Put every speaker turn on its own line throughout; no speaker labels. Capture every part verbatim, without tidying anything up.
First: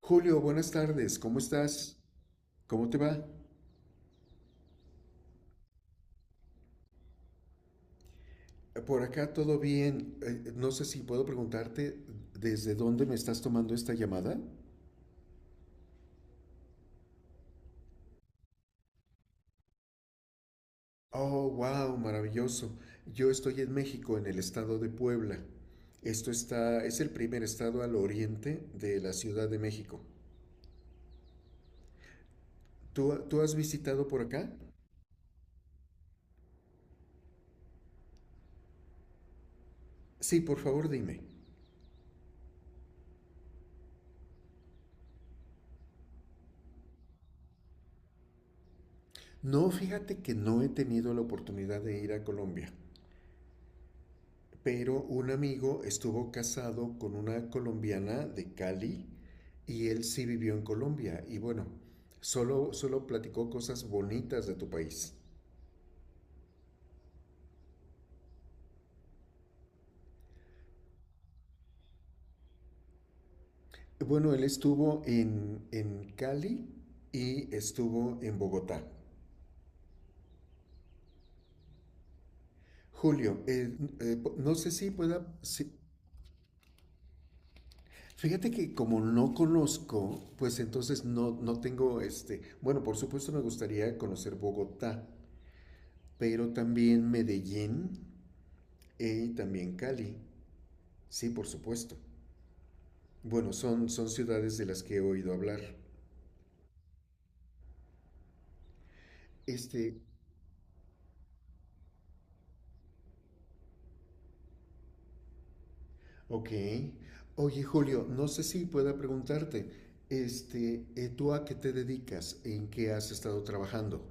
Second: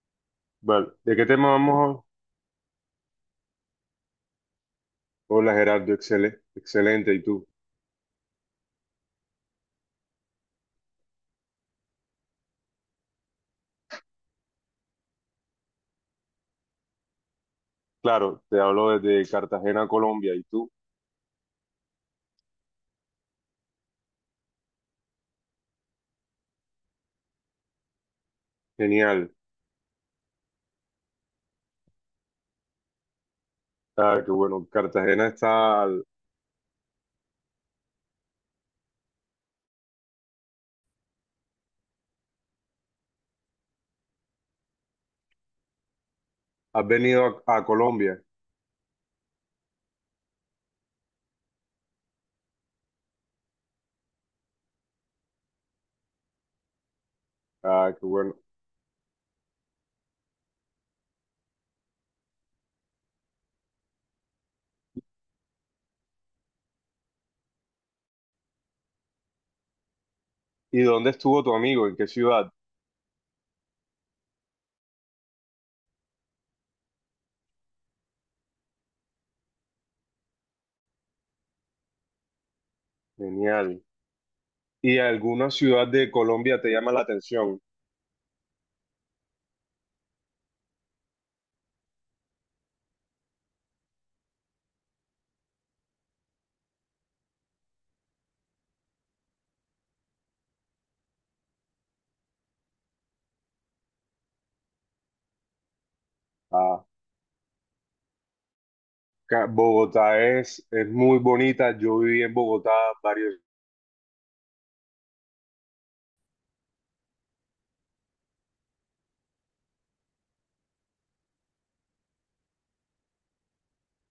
Julio, buenas
Vale, ¿de
tardes,
qué
¿cómo
tema
estás?
vamos?
¿Cómo te va?
Hola Gerardo, excele- excelente. ¿Y tú?
Por acá todo bien. Eh, no sé si puedo preguntarte desde dónde me estás tomando esta llamada.
Claro, te hablo desde Cartagena, Colombia. ¿Y tú?
Oh, wow, maravilloso. Yo estoy en México, en el estado de Puebla. Esto está, es el primer estado al oriente de la
Genial.
Ciudad de México. ¿Tú, tú has visitado por
Ah, qué
acá?
bueno. Cartagena está al-
Sí, por favor, dime.
Has venido a, a Colombia.
No, fíjate que no he tenido la oportunidad de ir a Colombia. Pero un amigo estuvo casado con una
Ah, qué
colombiana
bueno.
de Cali y él sí vivió en Colombia. Y bueno, solo, solo platicó cosas bonitas de tu país.
¿Y dónde estuvo tu amigo? ¿En qué ciudad?
Bueno, él estuvo en, en Cali y estuvo en Bogotá. Julio, eh,
Genial.
eh, po- no sé si
¿Y
pueda...
alguna
si-
ciudad de Colombia te llama la atención?
Fíjate que como no conozco, pues entonces no, no tengo este... Bueno, por supuesto me gustaría conocer Bogotá, pero también Medellín e, y también Cali. Sí, por supuesto. Bueno, son, son ciudades de las que he oído hablar.
Ah, ca-
Este,
Bogotá es, es muy bonita. Yo viví en Bogotá varios...
ok. Oye, Julio, no sé si pueda preguntarte, este, eh, ¿tú a qué te dedicas? ¿En qué has estado trabajando?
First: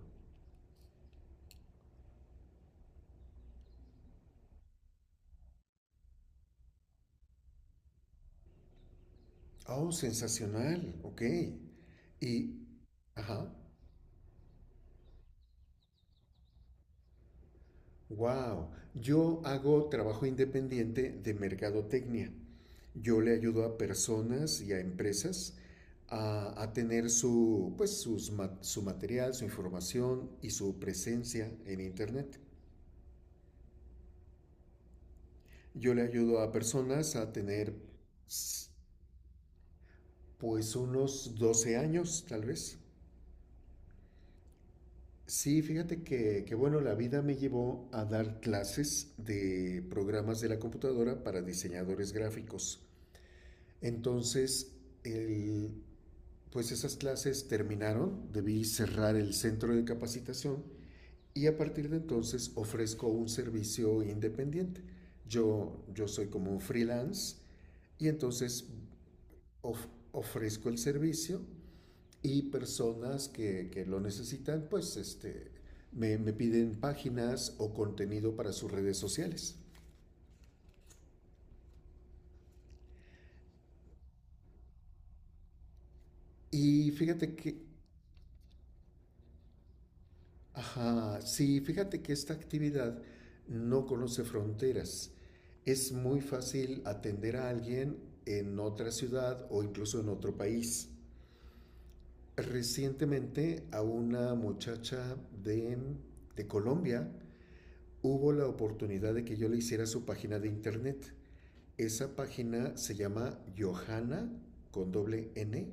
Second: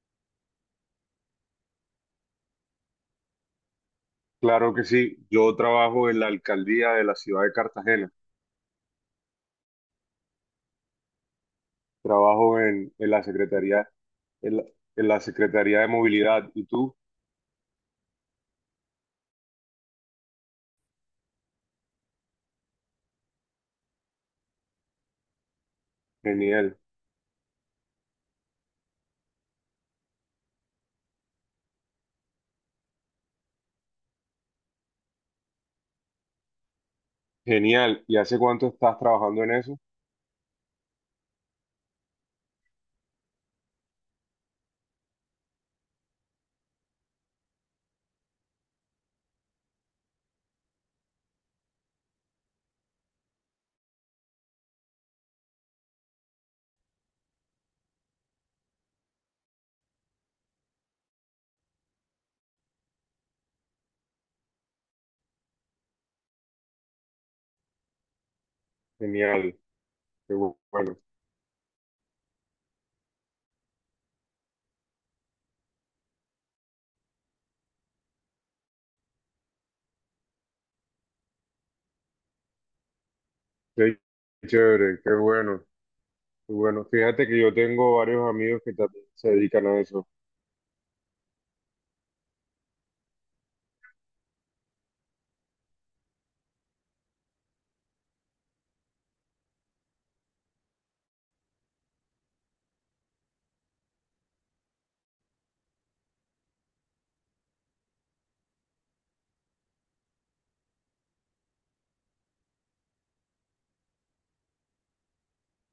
Claro que sí. Yo trabajo en la alcaldía de la ciudad de Cartagena.
Oh, sensacional, ok. Y,
Trabajo en, en la
ajá.
Secretaría, en la, en la Secretaría de Movilidad. ¿Y tú?
Wow, yo hago trabajo independiente de mercadotecnia. Yo le ayudo a personas y a empresas a, a
Genial,
tener su, pues, sus ma- su material, su información y su presencia en Internet. Yo le ayudo a personas a tener,
genial. ¿Y hace cuánto
s-
estás trabajando en eso?
pues, unos doce años, tal vez. Sí, fíjate que, que, bueno, la vida me llevó a dar clases de programas de la computadora para diseñadores gráficos. Entonces, el, pues esas clases terminaron, debí cerrar el centro de capacitación y a partir de entonces ofrezco un servicio independiente. Yo, yo soy como un freelance y entonces
Genial,
of,
qué bu-
ofrezco el
bueno,
servicio y personas que, que lo necesitan, pues este, me, me piden páginas o contenido para sus redes sociales.
qué chévere, qué bueno, qué bueno.
Y
Fíjate
fíjate
que yo
que
tengo varios amigos que también se dedican a eso.
Ajá, sí, fíjate que esta actividad no conoce fronteras. Es muy fácil atender a alguien en otra ciudad o incluso en otro país. Recientemente a una muchacha de, de Colombia hubo la oportunidad de que yo le hiciera su página de internet. Esa página se llama Johanna con doble ene,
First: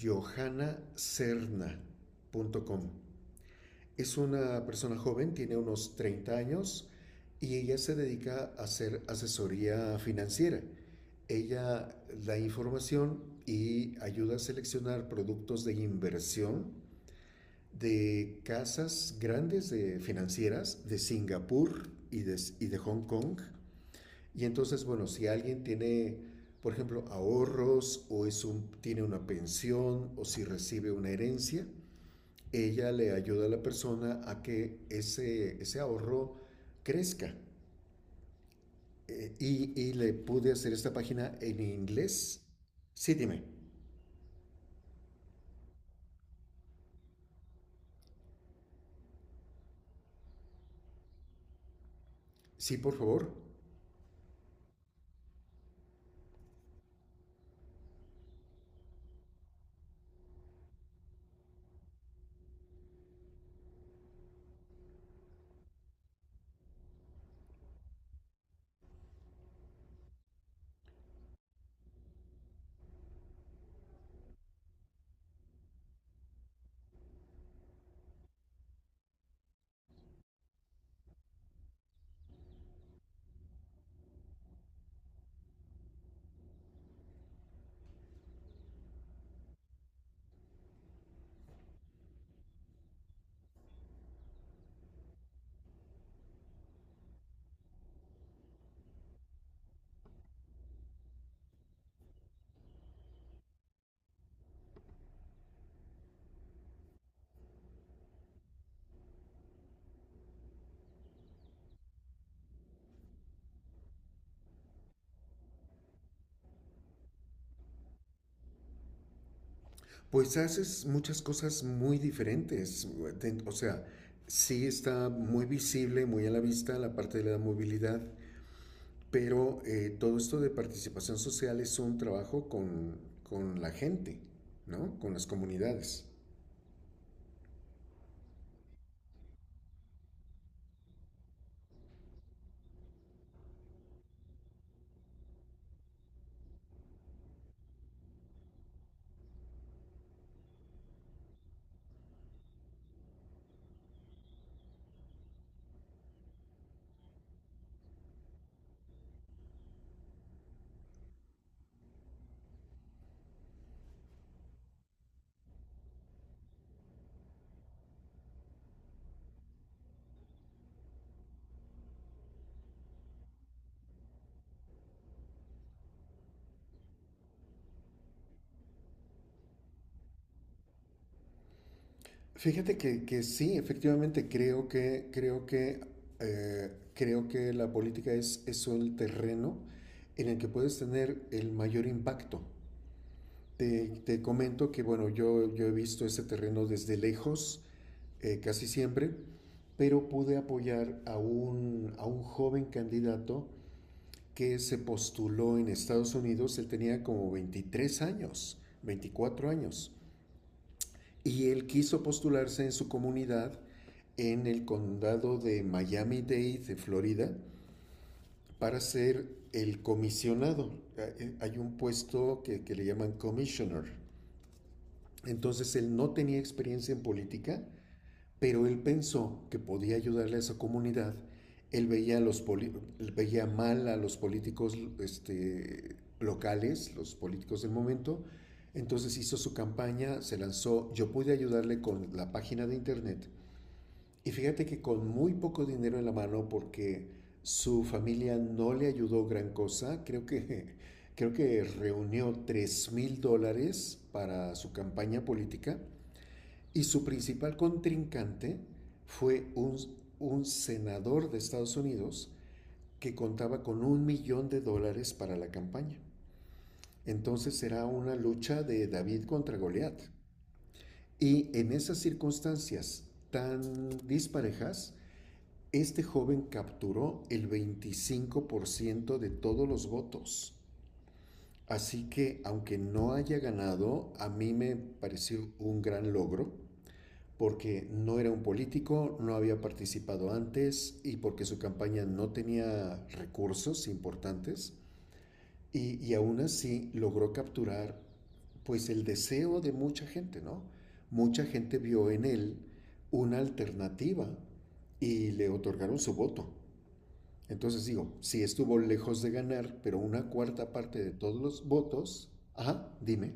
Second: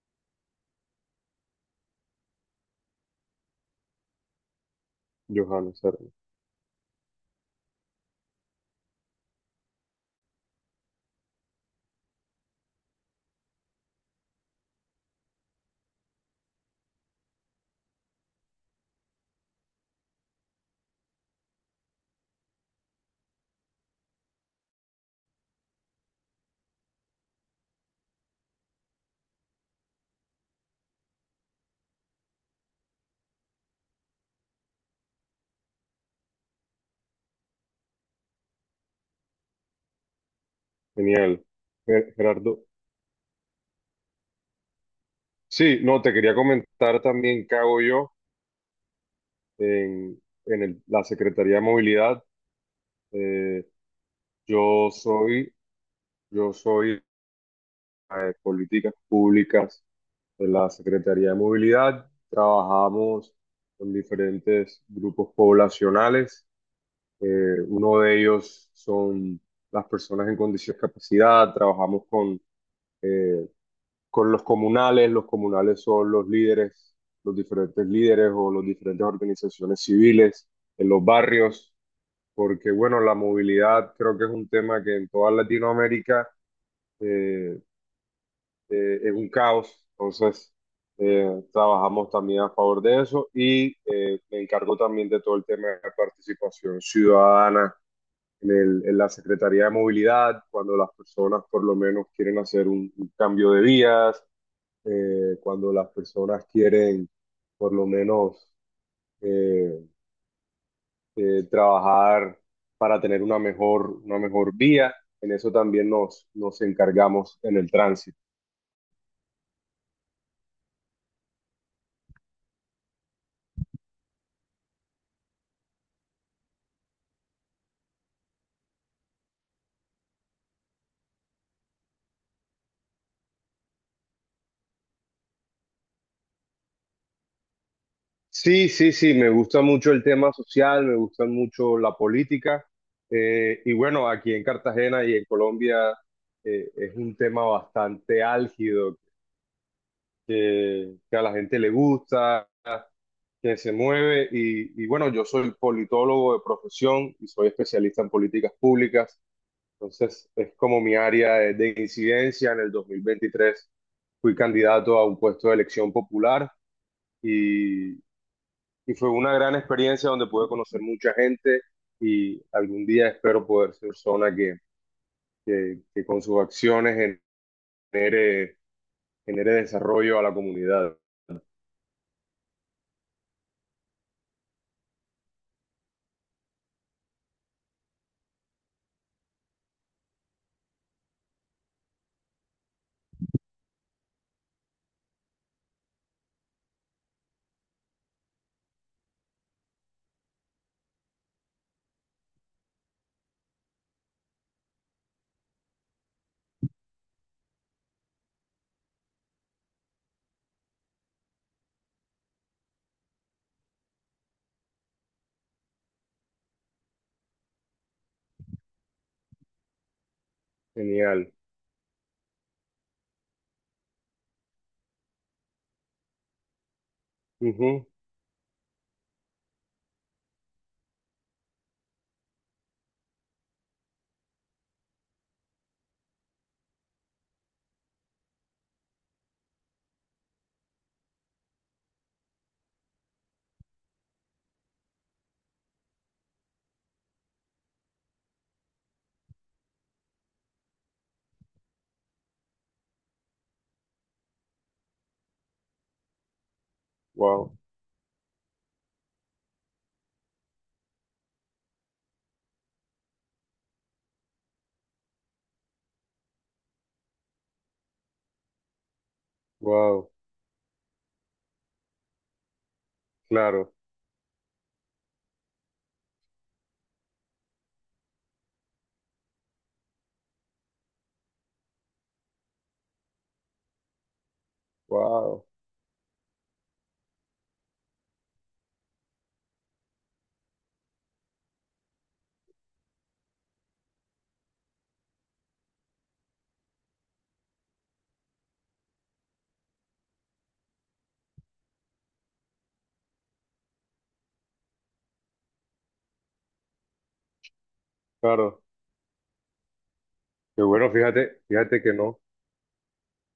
johanacerna punto com. Es una persona joven, tiene
Johanna,
unos
Sara.
treinta años y ella se dedica a hacer asesoría financiera. Ella da información y ayuda a seleccionar productos de inversión de casas grandes de financieras de Singapur y de, y de Hong Kong. Y entonces, bueno, si alguien tiene, por ejemplo, ahorros o es un, tiene una pensión o si recibe una herencia, ella le ayuda a la persona a que ese, ese ahorro crezca. Eh, y, y le pude hacer esta página
Genial.
en
Ger-
inglés.
Gerardo.
Sí, dime.
Sí, no, te quería comentar también qué hago yo en, en el- la Secretaría de Movilidad.
Sí, por favor.
Eh, yo soy, yo soy de políticas públicas de la Secretaría de Movilidad. Trabajamos con diferentes grupos poblacionales. Eh, uno de ellos son las personas en condición de discapacidad. Trabajamos con, eh, con los comunales. Los comunales son los líderes, los diferentes líderes o las diferentes organizaciones civiles en los barrios, porque bueno, la movilidad creo que es un tema que en toda Latinoamérica eh, eh, es un caos. Entonces, eh, trabajamos también a favor de eso y eh, me encargo también de todo el tema de participación ciudadana en, el- en la Secretaría de Movilidad, cuando las personas por lo menos quieren hacer un, un cambio de vías, eh, cuando las personas quieren por lo menos eh, eh, trabajar para tener una mejor, una mejor vía. En eso también nos, nos encargamos en el tránsito.
Pues haces muchas cosas muy diferentes. O sea, sí está muy visible, muy a la vista la parte de la movilidad, pero eh, todo esto de participación social es un trabajo con, con la gente, ¿no? Con las comunidades.
Sí, sí, sí, me gusta mucho el tema social, me gusta mucho la política. eh, y bueno, aquí en Cartagena y en Colombia eh, es un tema bastante álgido, que, que a la gente le gusta, que se mueve. Y, y bueno, yo soy politólogo de profesión y soy especialista en políticas públicas. Entonces, es como mi área de, de incidencia. En el dos mil veintitrés fui candidato a un puesto de elección popular y fue una gran experiencia donde pude conocer mucha gente y algún día espero poder ser persona que, que, que con sus acciones genere, genere desarrollo a la comunidad.
Fíjate que, que sí, efectivamente, creo que, creo que, eh, creo que la política es, es el terreno en el que puedes tener el mayor impacto. Te, te comento que, bueno, yo, yo he visto ese terreno desde lejos, eh, casi siempre, pero pude apoyar a un, a un joven candidato que se postuló en Estados Unidos. Él tenía como veintitrés años, veinticuatro años y él quiso postularse en su comunidad en el condado de Miami-Dade, de Florida, para ser el comisionado.
Genial.
Hay un puesto que, que le llaman commissioner. Entonces él no tenía experiencia en política,
Ujú.
pero él pensó que podía ayudarle a esa comunidad. Él veía, los poli- veía mal a los políticos este, locales, los políticos del momento. Entonces hizo su campaña, se lanzó. Yo pude ayudarle con la página de internet. Y fíjate que con muy poco dinero en la mano, porque su familia no le ayudó gran cosa, creo que, creo que reunió tres mil dólares para su campaña política y su principal
Wow,
contrincante fue un, un senador de Estados Unidos que contaba con un millón de dólares para la campaña. Entonces era una lucha de David contra Goliat.
wow,
Y en esas circunstancias
claro,
tan disparejas, este joven capturó el veinticinco por ciento de todos los votos. Así que aunque no haya ganado, a mí me
wow,
pareció un gran logro porque no era un político, no había participado antes y porque su campaña no tenía recursos importantes y, y aún así logró capturar pues el deseo de mucha gente, ¿no? Mucha gente vio en él una alternativa y le otorgaron su voto. Entonces digo, sí
claro.
estuvo lejos de ganar, pero una
Pero
cuarta
bueno,
parte de todos
fíjate,
los
fíjate que no,
votos, ajá, dime.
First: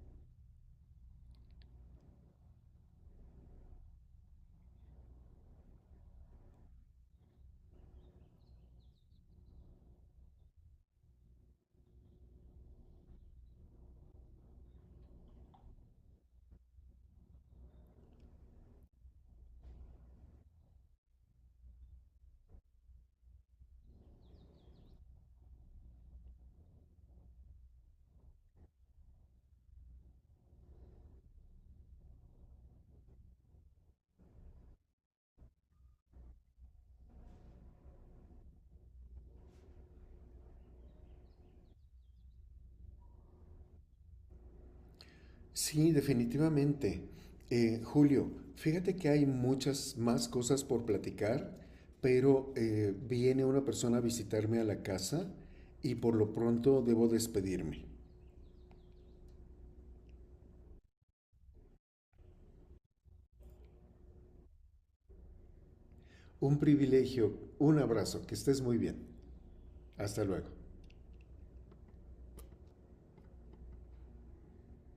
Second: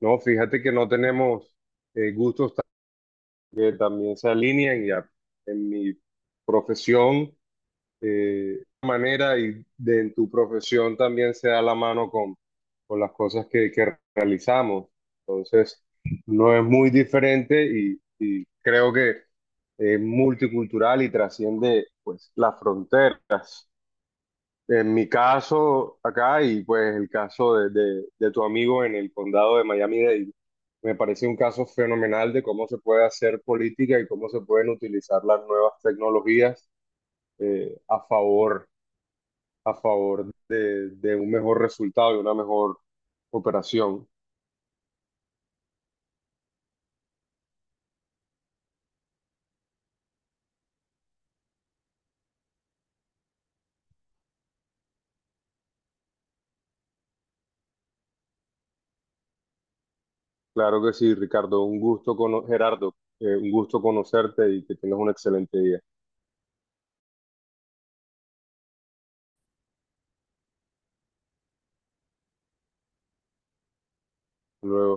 no, fíjate que no tenemos eh, gustos ta- que también se alinean ya en mi profesión. eh, manera y de en tu profesión también se da la mano con, con las cosas que, que realizamos. Entonces, no es muy diferente y, y creo que es multicultural y trasciende pues la frontera. En mi caso acá y pues el caso de, de- de tu amigo en el condado de Miami-Dade, me parece un caso fenomenal de cómo se puede hacer política y cómo se pueden utilizar las nuevas tecnologías eh, a favor a favor de, de un mejor resultado y una mejor operación.
Sí, definitivamente. Eh, Julio, fíjate que hay muchas más cosas por platicar, pero eh, viene una persona a visitarme a la casa y por lo pronto debo despedirme.
Claro que sí, Ricardo, un gusto cono- Gerardo, eh, un gusto conocerte y que tengas un excelente día.
Un privilegio, un abrazo, que estés muy bien. Hasta luego.
Hasta luego.